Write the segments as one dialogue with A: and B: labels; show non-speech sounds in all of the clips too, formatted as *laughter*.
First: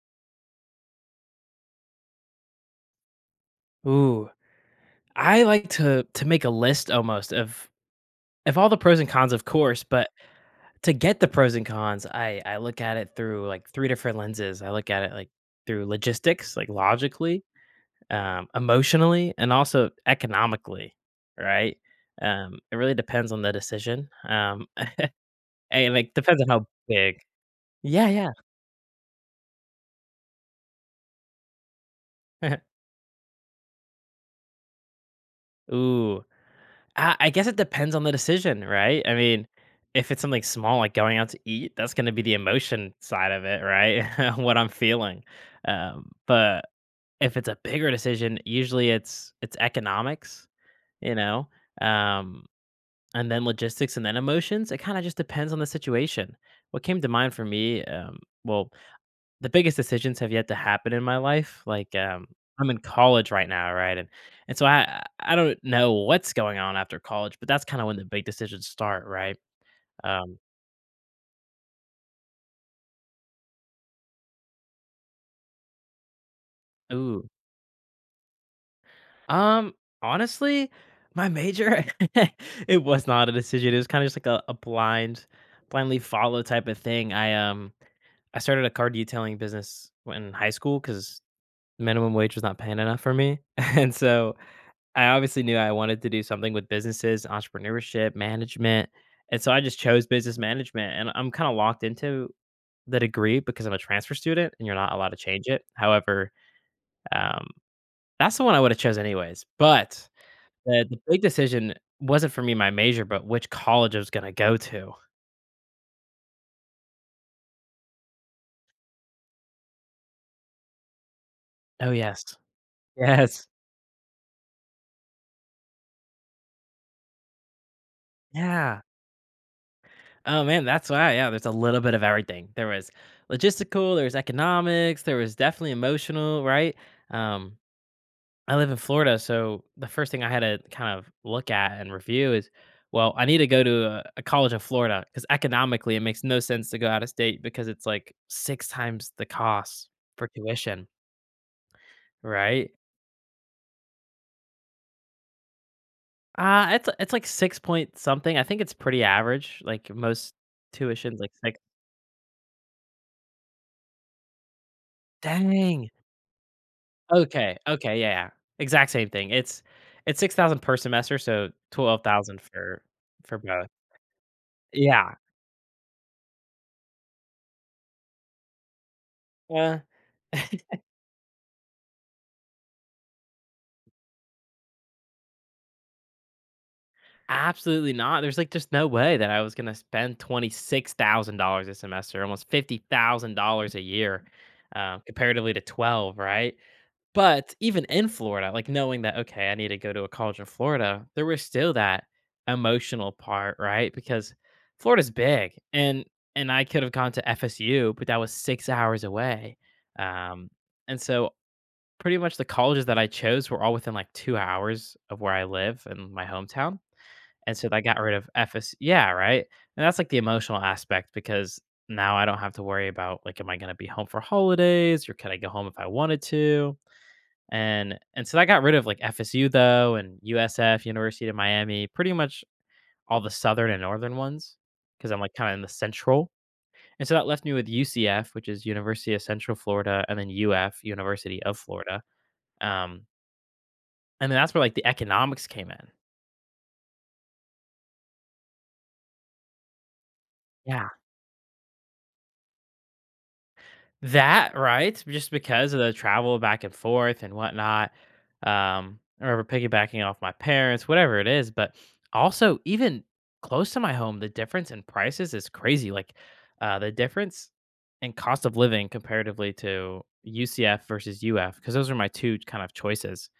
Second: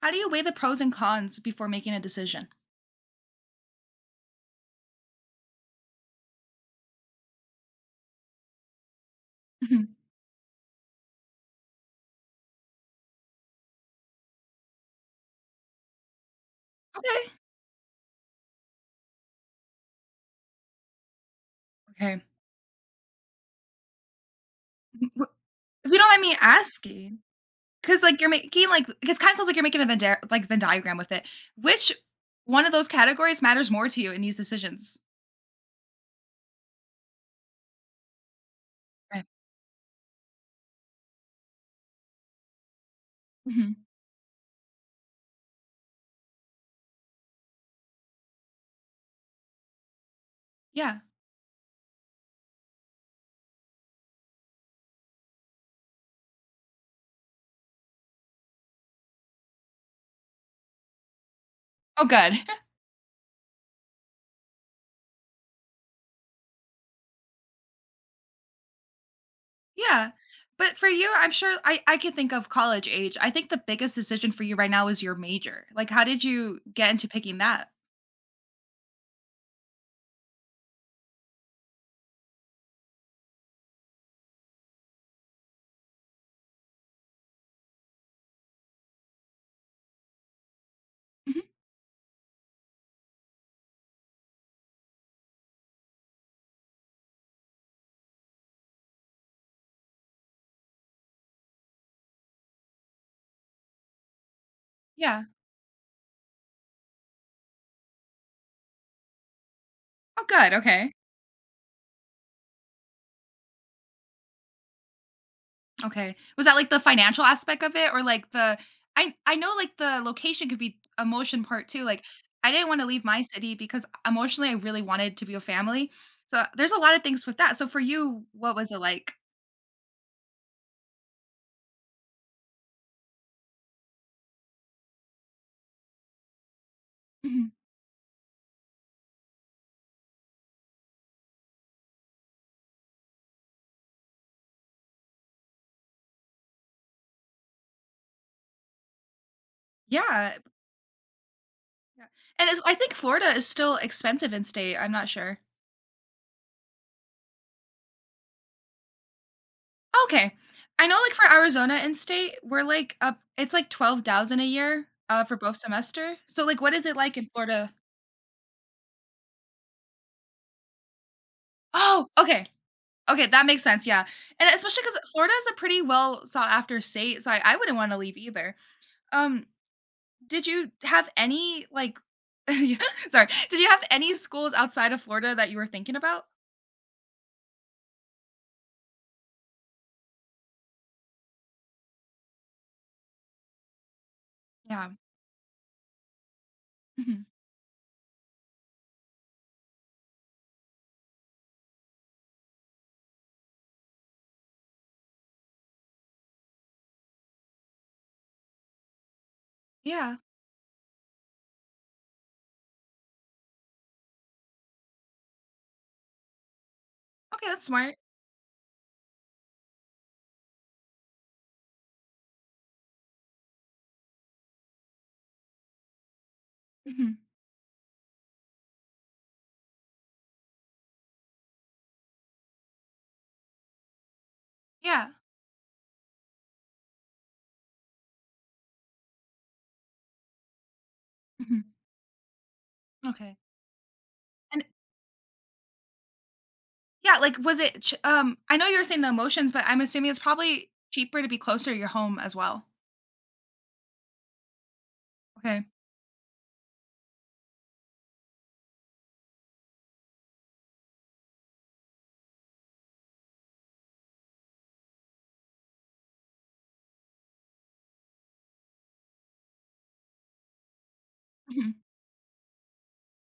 A: How do you weigh the pros and cons before making a decision?
B: Ooh, I like to make a list almost of all the pros and cons, of course,
A: Mhm.
B: but to get the pros and cons, I look at it through like three different lenses. I look at it like through logistics, like
A: Okay.
B: logically, emotionally, and also economically, right?
A: Okay.
B: It really depends on the decision.
A: W
B: *laughs*
A: If
B: And
A: you don't
B: like
A: mind me
B: depends on how
A: asking,
B: big.
A: because
B: Yeah, yeah.
A: you're making, like it kinda sounds like you're making a Venn diagram with it. Which one of those categories matters more to you in these decisions?
B: *laughs* Ooh. I guess it depends on the decision, right? I
A: Okay.
B: mean, if it's something small like going out to eat, that's going to be the emotion side of it,
A: Mhm.
B: right? *laughs* What I'm feeling. But if it's a bigger decision, usually it's economics,
A: Yeah.
B: you know, um, and then logistics, and then emotions. It kind of just depends on the situation. What came to mind for me, well, the biggest decisions have yet to happen in my life, like,
A: Oh, good. *laughs*
B: I'm in college right now, right? And so I don't know what's going on after college, but that's kinda when the big decisions start, right?
A: Yeah.
B: Um
A: But for you, I'm sure I can think of college age. I think the biggest decision for you right now is your major. Like, how did you get into
B: Ooh.
A: picking that?
B: Um, honestly, my major, *laughs* it was not a decision, it was kinda just like a blindly follow type of thing. I started a car detailing business when in high school because
A: Mhm.
B: minimum wage was not paying enough for me, *laughs* and so I obviously knew I wanted to do something with businesses, entrepreneurship, management, and so I just chose business management, and I'm kinda locked into the degree because I'm a transfer student and you're not allowed to
A: Yeah.
B: change it. However, um, that's the one I would've chosen anyways, but
A: Oh, good.
B: the
A: Okay.
B: the big decision wasn't for me my major, but which college I was gonna go to.
A: Okay. Was that like the financial aspect of it or like the I know like the location could be emotion part too.
B: Oh,
A: Like
B: yes.
A: I didn't want to leave my
B: Yes.
A: city because emotionally I really wanted to be with family. So there's a lot of things with that. So for you, what was it
B: Yeah.
A: like?
B: Oh, man, that's why, yeah, there's a little bit of everything. There was logistical, there was economics, there was definitely emotional, right?
A: Mhm.
B: Um, I live in Florida, so the first thing I had to kind of look at and review is, well, I need to go to a college in Florida because economically it makes no sense to go out of state because it's like six times the cost for
A: Yeah.
B: tuition,
A: Yeah. And it's,
B: right?
A: I think Florida is still expensive in state. I'm not sure.
B: It's like six point something. I think it's pretty average. Like
A: Okay.
B: most
A: I know like
B: tuitions,
A: for
B: like six.
A: Arizona in state, we're like up it's like 12,000 a year for both
B: Dang.
A: semester. So like what is it like in
B: Okay.
A: Florida?
B: Okay. Yeah. Yeah. Exact same thing. It's 6,000 per semester, so twelve
A: Oh,
B: thousand
A: okay.
B: for
A: Okay,
B: for
A: that makes
B: both.
A: sense, yeah, and especially because
B: Yeah.
A: Florida is a pretty well sought after state, so I wouldn't wanna leave either. Um,
B: Uh,
A: did you
B: *laughs*
A: have any, like *laughs* yeah, sorry. Did you have any schools outside of Florida that you were thinking about?
B: Absolutely not. There's like just no way that I was gonna spend $26,000 a semester, almost $50,000 a year,
A: Yeah,
B: comparatively to 12, right?
A: mhm,
B: But even in Florida, like knowing that, okay, I need to go to a college in Florida, there was still that emotional part, right? Because Florida's big, and I could have gone to FSU, but that was 6 hours away,
A: yeah.
B: um, and so pretty much the colleges that I chose were all within like 2 hours of where I live in my hometown,
A: Okay,
B: and
A: that's
B: so they
A: smart.
B: got rid of FS yeah, right? And that's, like, the emotional aspect because now I don't have to worry about, like, am I gonna be home for holidays or can I go home if I wanted to?
A: Mhm,
B: And so I got rid of, like, FSU though, and USF, University of Miami, pretty much all the southern and northern ones, because 'cause
A: yeah,
B: I'm, like, kinda in the central. And so that left me with UCF, which is University of Central Florida, and then UF, University of
A: mhm,
B: Florida. Um,
A: okay,
B: and then that's where,
A: and
B: like, the economics came in.
A: yeah, was it ch I know you were saying the emotions, but I'm assuming it's probably
B: Yeah.
A: cheaper to be closer to your home as well.
B: That, right? Just
A: Okay,
B: because of the travel back and forth and whatnot. I remember piggybacking off my parents, whatever it is. But also, even close to my home, the difference in prices is crazy. Like, the difference in cost of living comparatively to UCF versus UF,
A: mhm,
B: because those are my two kind of choices.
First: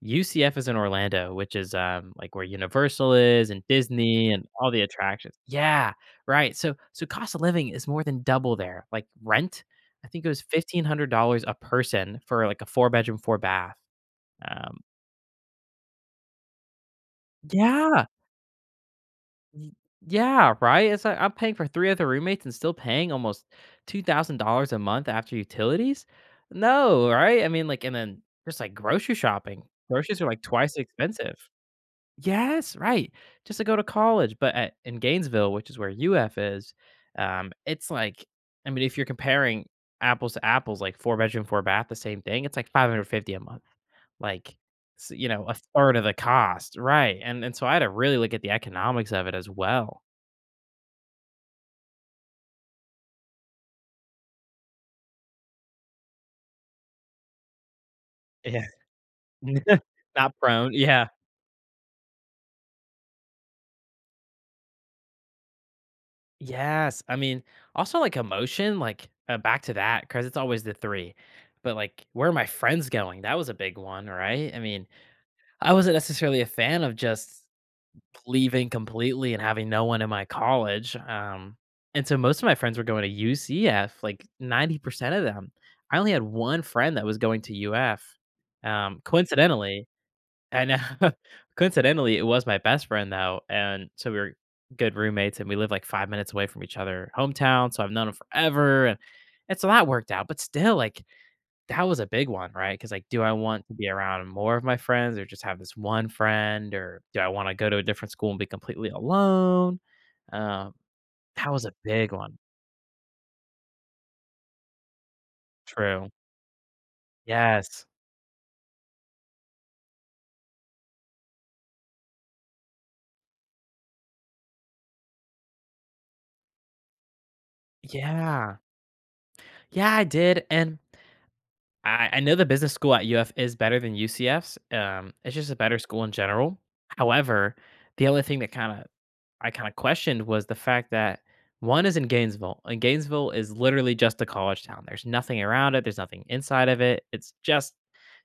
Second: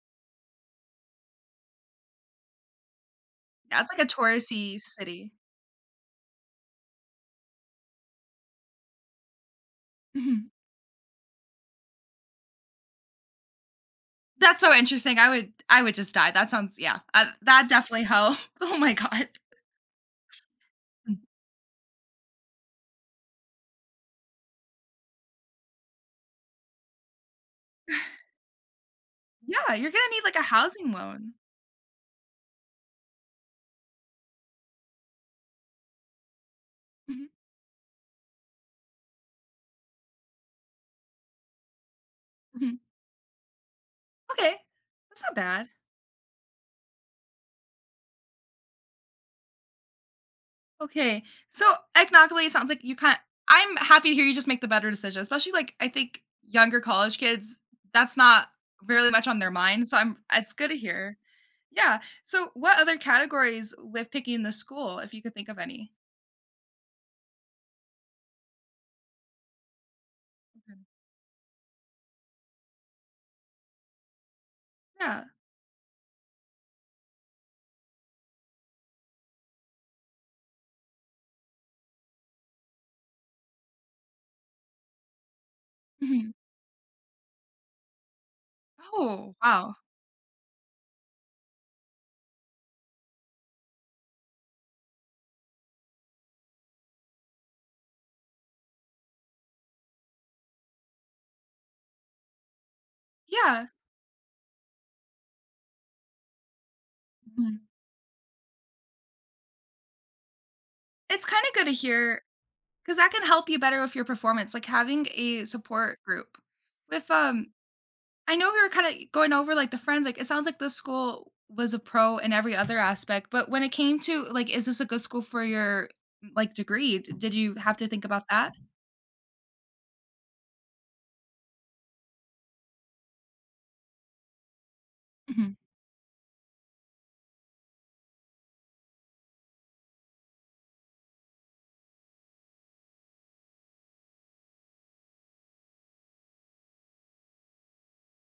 B: UCF is in Orlando, which is, like, where Universal is and
A: yeah, it's like a
B: Disney and all the
A: touristy city.
B: attractions. Yeah, right, so cost of living is more than double there, like, rent, I think it was
A: Mhm.
B: $1,500 a person for, like, a four-bedroom, four-bath.
A: That's so
B: um
A: interesting. I would just die. That sounds yeah. That definitely
B: Yeah,
A: helped. *laughs* Oh my god.
B: y yeah, right, it's
A: Mm.
B: like, I'm paying for 3 other roommates and still paying almost $2,000 a month after utilities? No, right? I mean, like, and then just, like, grocery shopping,
A: Yeah, you're gonna
B: groceries
A: need
B: are,
A: like
B: like,
A: a
B: twice
A: housing
B: expensive.
A: loan.
B: Yes, right. Just to go to college. But in Gainesville, which is where UF is,
A: Mhm,
B: it's like, I mean, if you're comparing apples to apples, like four bedroom, four bath, the same thing, it's like
A: mhm.
B: 550 a month,
A: Okay,
B: like,
A: that's not
B: a
A: bad.
B: third of the cost, right? And so I had to really look at the economics of it as well.
A: Okay, so economically, it sounds like you kind. I'm happy to hear you just make the better decision, especially like I think younger college kids. That's not
B: Yeah,
A: really much on their
B: *laughs*
A: mind, so I'm.
B: not
A: It's good
B: prone.
A: to
B: Yeah,
A: hear. Yeah. So, what other categories with picking the school, if you could think of any?
B: yes. I mean, also like emotion, like back to that because it's always the
A: Okay.
B: three, but like where are my friends going? That was a big one, right? I mean,
A: Yeah.
B: I wasn't necessarily a fan of just leaving completely and having no one in my college. And so most of my friends were going to UCF, like 90% of them. I only had
A: Mhm.
B: one friend that was going to UF. Um,
A: Oh wow.
B: coincidentally, And know, *laughs* coincidentally, it was my best friend though. And so we were good roommates and we lived like 5 minutes away from each other, hometown. So I've known him forever. And so that worked out. But still, like, that was a big one, right? Because, like, do I want
A: Yeah.
B: to be around more of my friends or just have this one friend, or do I wanna go to a different school and be completely alone? Um,
A: It's kinda
B: that was
A: good
B: a
A: to
B: big
A: hear,
B: one.
A: because that can help you better with your performance, like, having a support
B: True.
A: group. With, um
B: Yes.
A: I know we were going over, like, the friends, like, it sounds like this school was a pro in every other aspect, but when it came to, like, is this a good school for your, like, degree, d did you have to think about that?
B: Yeah. Yeah, I did, and I know the business school at UF is better than UCF's. It's just a
A: Mhm.
B: better school in general. However, the only thing that kinda I kinda questioned was the fact that one is in Gainesville, and Gainesville is literally just a college town. There's nothing around it, there's nothing inside of it. It's just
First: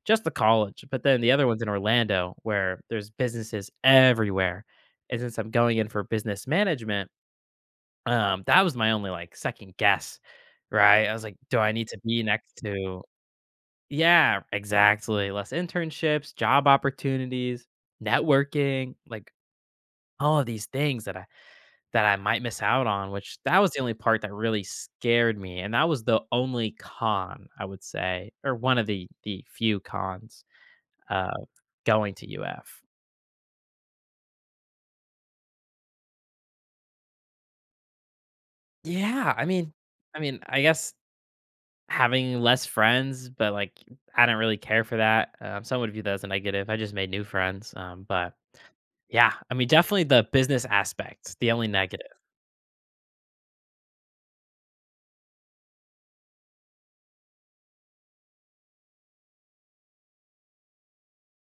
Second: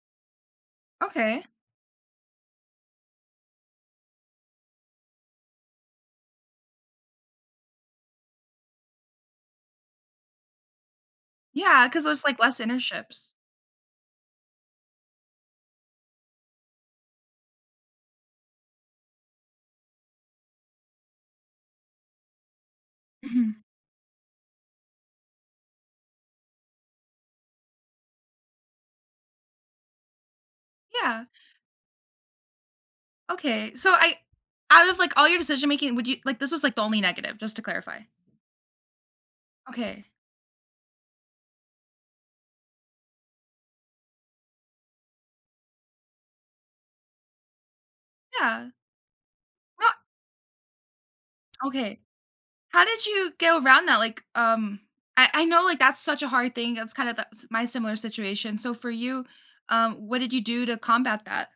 B: just the college, but then the
A: Okay.
B: other one's in Orlando where there's businesses everywhere, and since I'm going in for business management, that was my only, like, second guess, right? I was like, "Do I need
A: Yeah,
B: to
A: because
B: be
A: there's, like,
B: next
A: less
B: to..."
A: internships.
B: Yeah, exactly. Less internships, job opportunities, networking, like, all of these things that I might miss out on, which that
A: Mhm.
B: was the only part that really scared me, and that was the only con, I would say, or one of the few cons
A: Yeah.
B: of going to UF.
A: Okay, so I Out of, like, all your decision making, would you like, this was, like, the only negative, just to clarify.
B: Yeah, I mean,
A: Okay.
B: I guess having less friends, but, like, I didn't really care for that, some would view that as a negative, I just made new friends, but
A: Yeah.
B: yeah, I mean,
A: No,
B: definitely the business aspect, the only
A: okay.
B: negative.
A: How did you go around that? I know like that's such a hard thing. That's kind of my similar situation. So for you, what did you do to combat that?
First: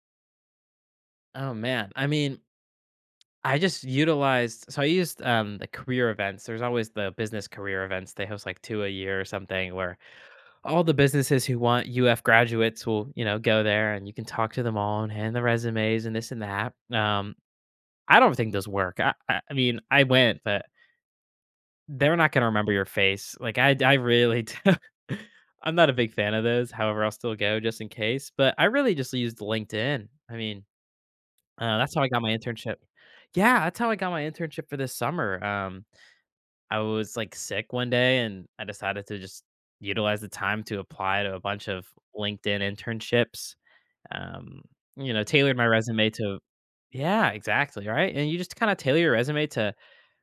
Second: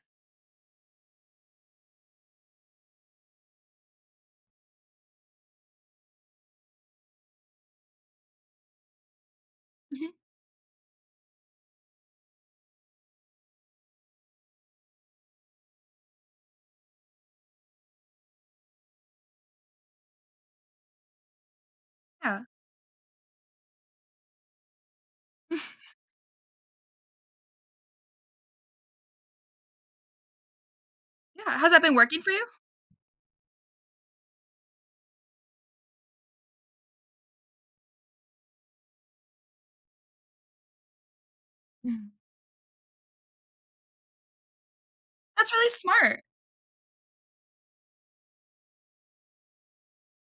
B: Oh, man, I mean, I just utilized, so I used, the career events. There's always the business career events. They host like two a year or something, where
A: Hmm.
B: all the businesses who want UF graduates will, go there and you can talk to them all and hand the resumes and this and that. I don't think those work. I mean, I went, but they're not
A: Yeah,
B: gonna remember your face. Like, I really *laughs* i I'm not a big fan of those. However, I'll still go just in case, but I really just used LinkedIn. I mean,
A: yeah. Has that
B: that's
A: been
B: how I got
A: working
B: my
A: for you?
B: internship. Yeah, that's how I got my internship for this summer. I was like sick one day and I decided to just utilize the time to apply to a bunch of
A: Mhm.
B: LinkedIn internships. Um, you know,
A: That's
B: tailored my
A: really
B: resume
A: smart.
B: to, yeah, exactly, right? And you just kind of tailor your resume to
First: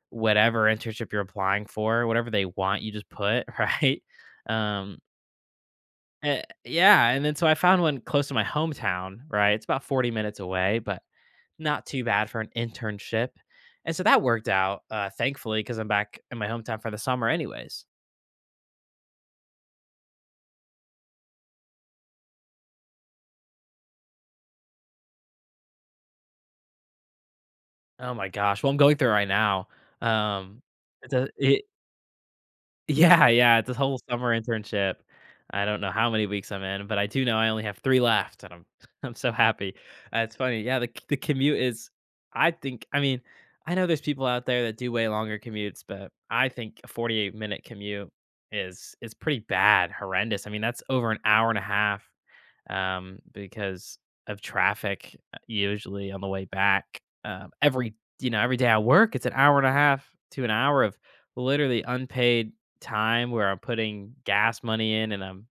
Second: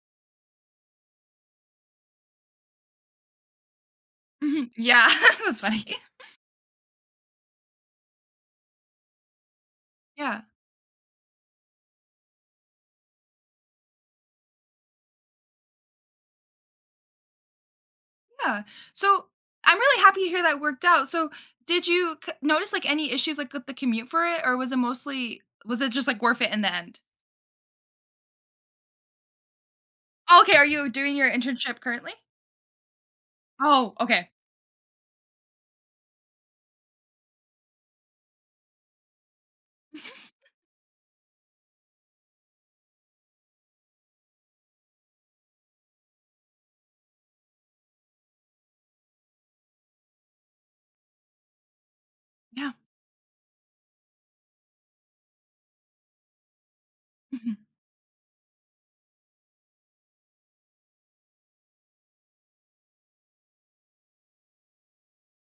B: whatever internship you're applying for, whatever they want, you just put, *laughs* right?
A: Hmm.
B: Um,
A: Yeah, *laughs* that's funny.
B: yeah, and then so I found one close to my hometown, right? It's about 40 minutes
A: Yeah,
B: away, but not too bad for an internship. And so that worked out, thankfully, because I'm back in my hometown for the summer, anyways.
A: yeah. So I'm really happy to hear that worked out. So did you notice like any issues like with the commute for it, or was it just like worth it in the end?
B: Oh my gosh. Well, I'm going through it right now.
A: Okay,
B: Um,
A: are you
B: it's
A: doing your internship currently?
B: *laughs* yeah, yeah, it's a
A: Oh,
B: whole
A: okay.
B: summer internship. I don't know how many weeks I'm in, but I do know I only have three left, and I'm *laughs* I'm so happy. It's funny, yeah. The commute is, I think. I mean, I know there's people out there that do way longer commutes, but I think a 48-minute commute is pretty bad, horrendous. I mean, that's over an hour and a half,
A: Yeah.
B: because of traffic, usually on the way back.
A: Mhm.
B: Every you know every day I work, it's an hour and a half to an hour of literally unpaid time where I'm putting gas money in and I'm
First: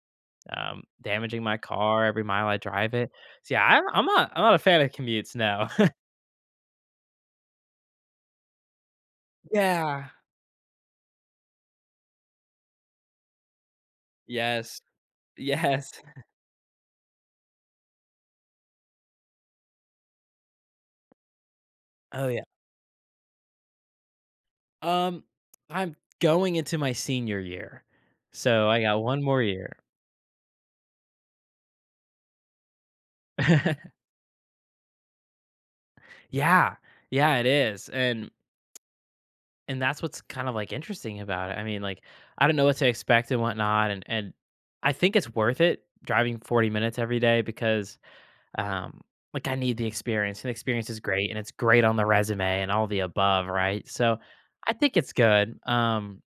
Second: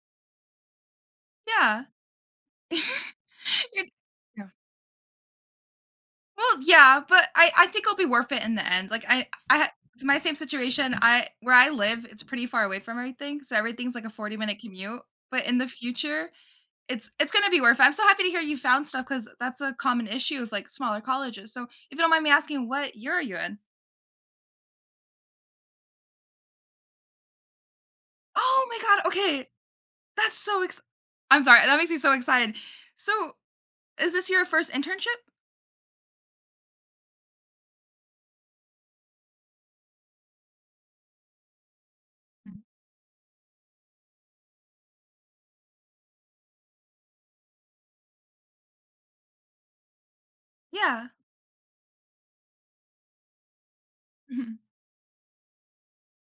B: damaging my
A: Yeah.
B: car every mile I
A: *laughs*
B: drive it. So yeah, I'm,
A: You're
B: I'm not I'm
A: yeah.
B: not a fan of commutes. No. *laughs*
A: Well, yeah, but I think it'll be worth it in the end. Like I it's
B: Yeah.
A: my same situation. I Where I live, it's pretty far away from everything, so everything's like a 40-minute
B: Yes.
A: commute. But in the
B: Yes.
A: future, it's gonna be worth it. I'm so happy to hear you found stuff because that's a common issue with like smaller colleges. So if you don't mind
B: Oh
A: me
B: yeah.
A: asking, what year are you in?
B: Um, I'm going into my senior year,
A: Oh
B: so
A: my
B: I got
A: god,
B: one more
A: okay.
B: year.
A: That's so ex- I'm sorry, that makes me so excited. So
B: *laughs*
A: is this your first internship?
B: Yeah. Yeah, it is, and that's what's kind of like interesting about it. I mean, like, I don't
A: Mhm.
B: know what to expect and whatnot, and I think it's worth it driving 40 minutes every day because um like I need the experience and the experience is
A: Yeah. *laughs*
B: great and it's great on the resume and all the above, right? So
A: Mhm.
B: I think it's good.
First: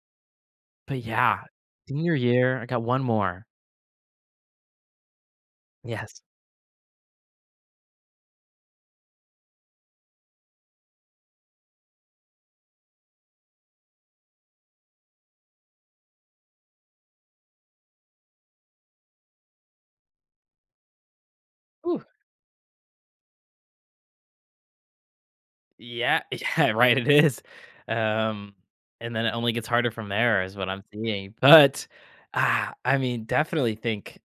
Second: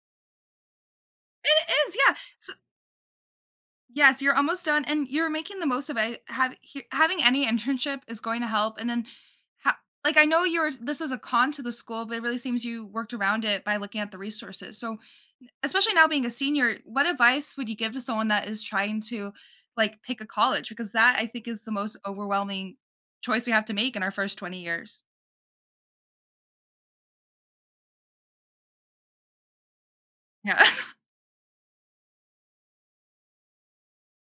B: But yeah,
A: It is, yeah.
B: senior year, I got one more.
A: Yes, you're almost done, and you're making the most of
B: Yes.
A: it. Having any internship is going to help, and ha- like I know you're this was a con to the school, but it really seems you worked around it by looking at the resources. So, especially now being a senior, what advice would you give to someone that is trying to like pick a college? Because that I think is the most
B: Ooh,
A: overwhelming choice we have to make in our first 20 years.
B: yeah, *laughs* yeah, right. It is. Um, and then it only gets harder from there, is
A: Yeah.
B: what I'm seeing. But I mean, definitely think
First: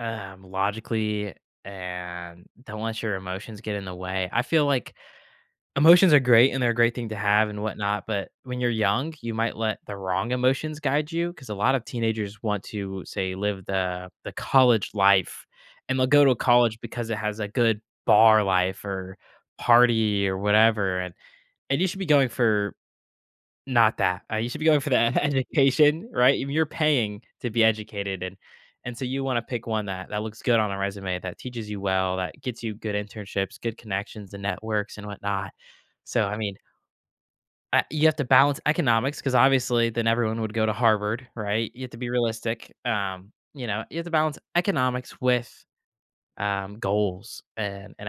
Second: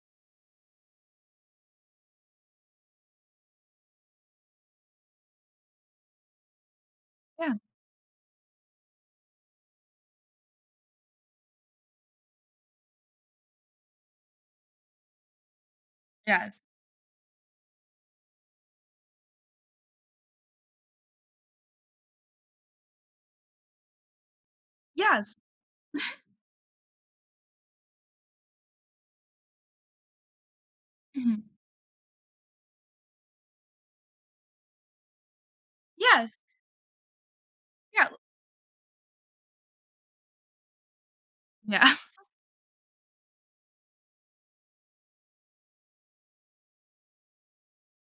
B: Logically, and don't let your emotions get in the way. I feel like emotions are great and they're a great thing to
A: *laughs*
B: have
A: Yeah.
B: and whatnot, but when you're young, you might let the wrong emotions guide you because a lot of teenagers want to say live the college life and they'll go to
A: Yes.
B: college because it has a good bar life or party or whatever, and you should be going for not that. You should be going for the *laughs*
A: Yes.
B: education, right? You're paying to be educated, and so you wanna pick one that looks good on a resume,
A: Mhm.
B: that teaches you well, that gets you good internships, good connections and networks and whatnot. So, I
A: Yes.
B: mean, I you
A: Yeah.
B: have to balance economics because obviously then everyone would go to Harvard, right? You have
A: Yeah.
B: to be realistic. You have to balance economics with, goals and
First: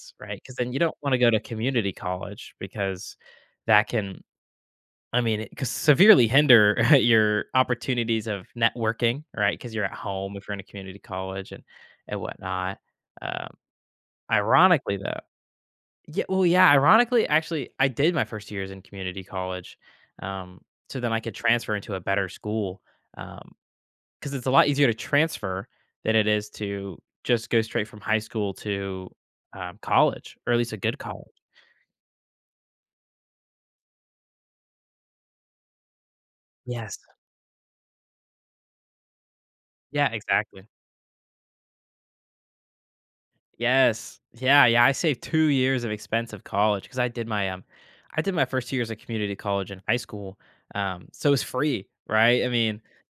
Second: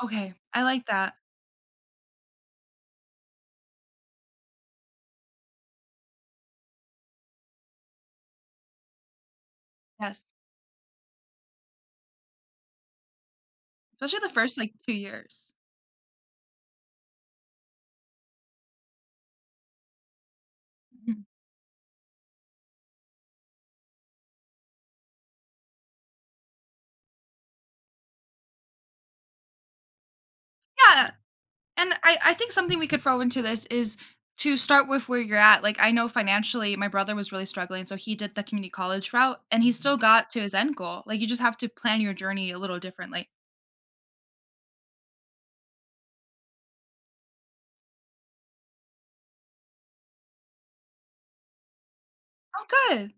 A: *laughs* Okay.
B: right? Because
A: I
B: then you
A: like
B: don't
A: that.
B: wanna go to community college because that can I mean, it could severely hinder *laughs* your opportunities of networking, right? Because you're at
A: Yes.
B: home if you're in a community college and whatnot. Um,
A: Especially the first like two
B: ironically, though,
A: years.
B: yeah, well, yeah, ironically, actually, I did my first years in community college, um, so then I
A: Mhm.
B: could transfer into a better school. Um, Because it's a lot easier to transfer than it is to just go straight from high school to college, or at least a good
A: Yeah,
B: college.
A: and I think something we could throw into this is to start with where you're at. Like I know financially my
B: Yes.
A: brother was really struggling, so he did the community college route and he still
B: Yeah.
A: got to his
B: Exactly.
A: end goal. Like you just have to plan your journey a little differently.
B: Yes. Yeah, yeah, I saved 2 years of expensive college because I did my, I did my first 2 years of community college in high school, so it's free, right? I
A: Oh
B: mean,
A: good.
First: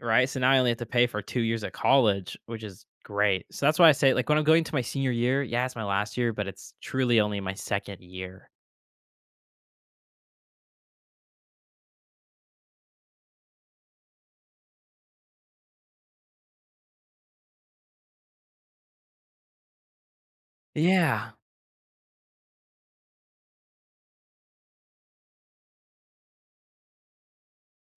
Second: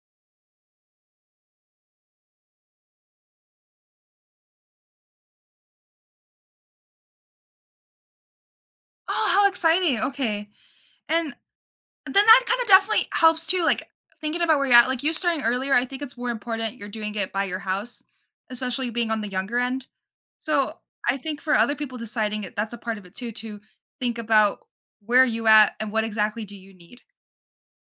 B: right? So now I only have to pay for 2 years of college, which is great. So that's why I say, like, when I'm going to my senior year, yeah, it's my last year, but it's truly only my 2nd year.
A: Oh, how exciting. Okay. And then that kind of definitely helps too. Like thinking about where you're at, like you starting earlier, I think it's more important you're doing it by your house, especially being on the younger end. So I
B: Yeah.
A: think for other people deciding it, that's a part of it too, to think about where you at and what exactly do you need.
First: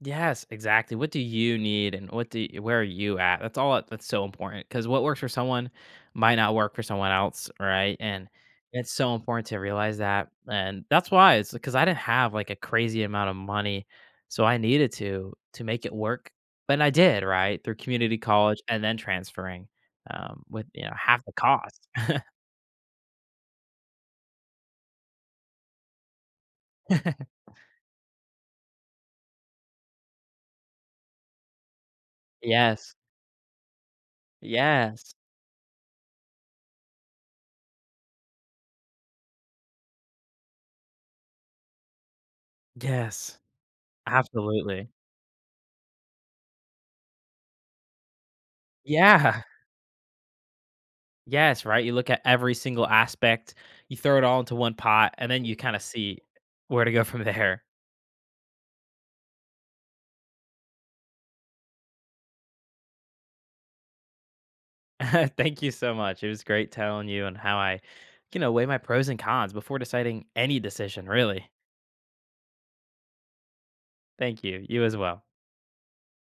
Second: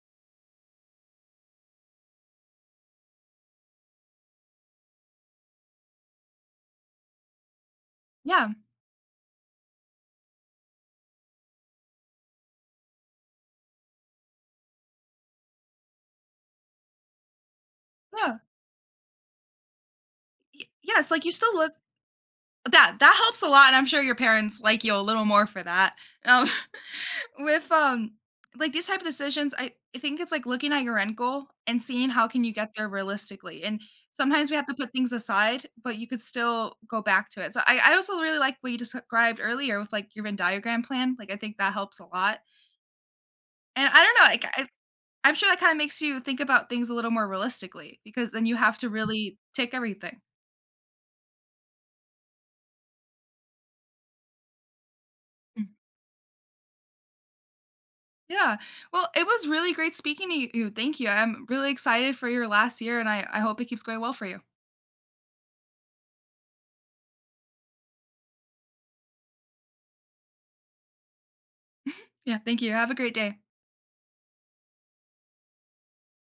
B: Yes, exactly. What do you need and what do you, where are you at? That's that's so important because what works for someone might not work for someone else, right? And
A: Yeah.
B: it's so important to realize that. And that's why it's because I didn't have like a crazy amount of money. So I needed to make it work. But I did, right? Through community
A: Yeah.
B: college and then transferring with
A: Y- Yes.
B: half
A: Like
B: the
A: you still look
B: cost.
A: That that helps a lot, and I'm sure your parents like you a little more for that. Um, *laughs*
B: *laughs*
A: with like these type of decisions, I think it's like looking at your end goal and seeing how can you get there
B: Yes.
A: realistically. And sometimes we have to put things
B: Yes.
A: aside, but you could still go back to it. I also really like what you described earlier with like your Venn diagram plan. Like I think that helps a lot.
B: Yes.
A: And I don't know,
B: Absolutely.
A: I'm sure that kind of makes you think about things a little more realistically because then you have to really
B: Yeah.
A: take everything.
B: Yes, right? You look at every single aspect, you throw it all into one pot, and then you kinda see where to go from there.
A: Yeah. Well, it was really great speaking to you. Thank you. I'm really excited for your last year and I hope it keeps going well for you.
B: *laughs* Thank you so much. It was great telling you and how I, weigh my pros and cons before deciding any decision, really.
A: Yeah. Thank you. Have a great day.
B: Thank you. You as well.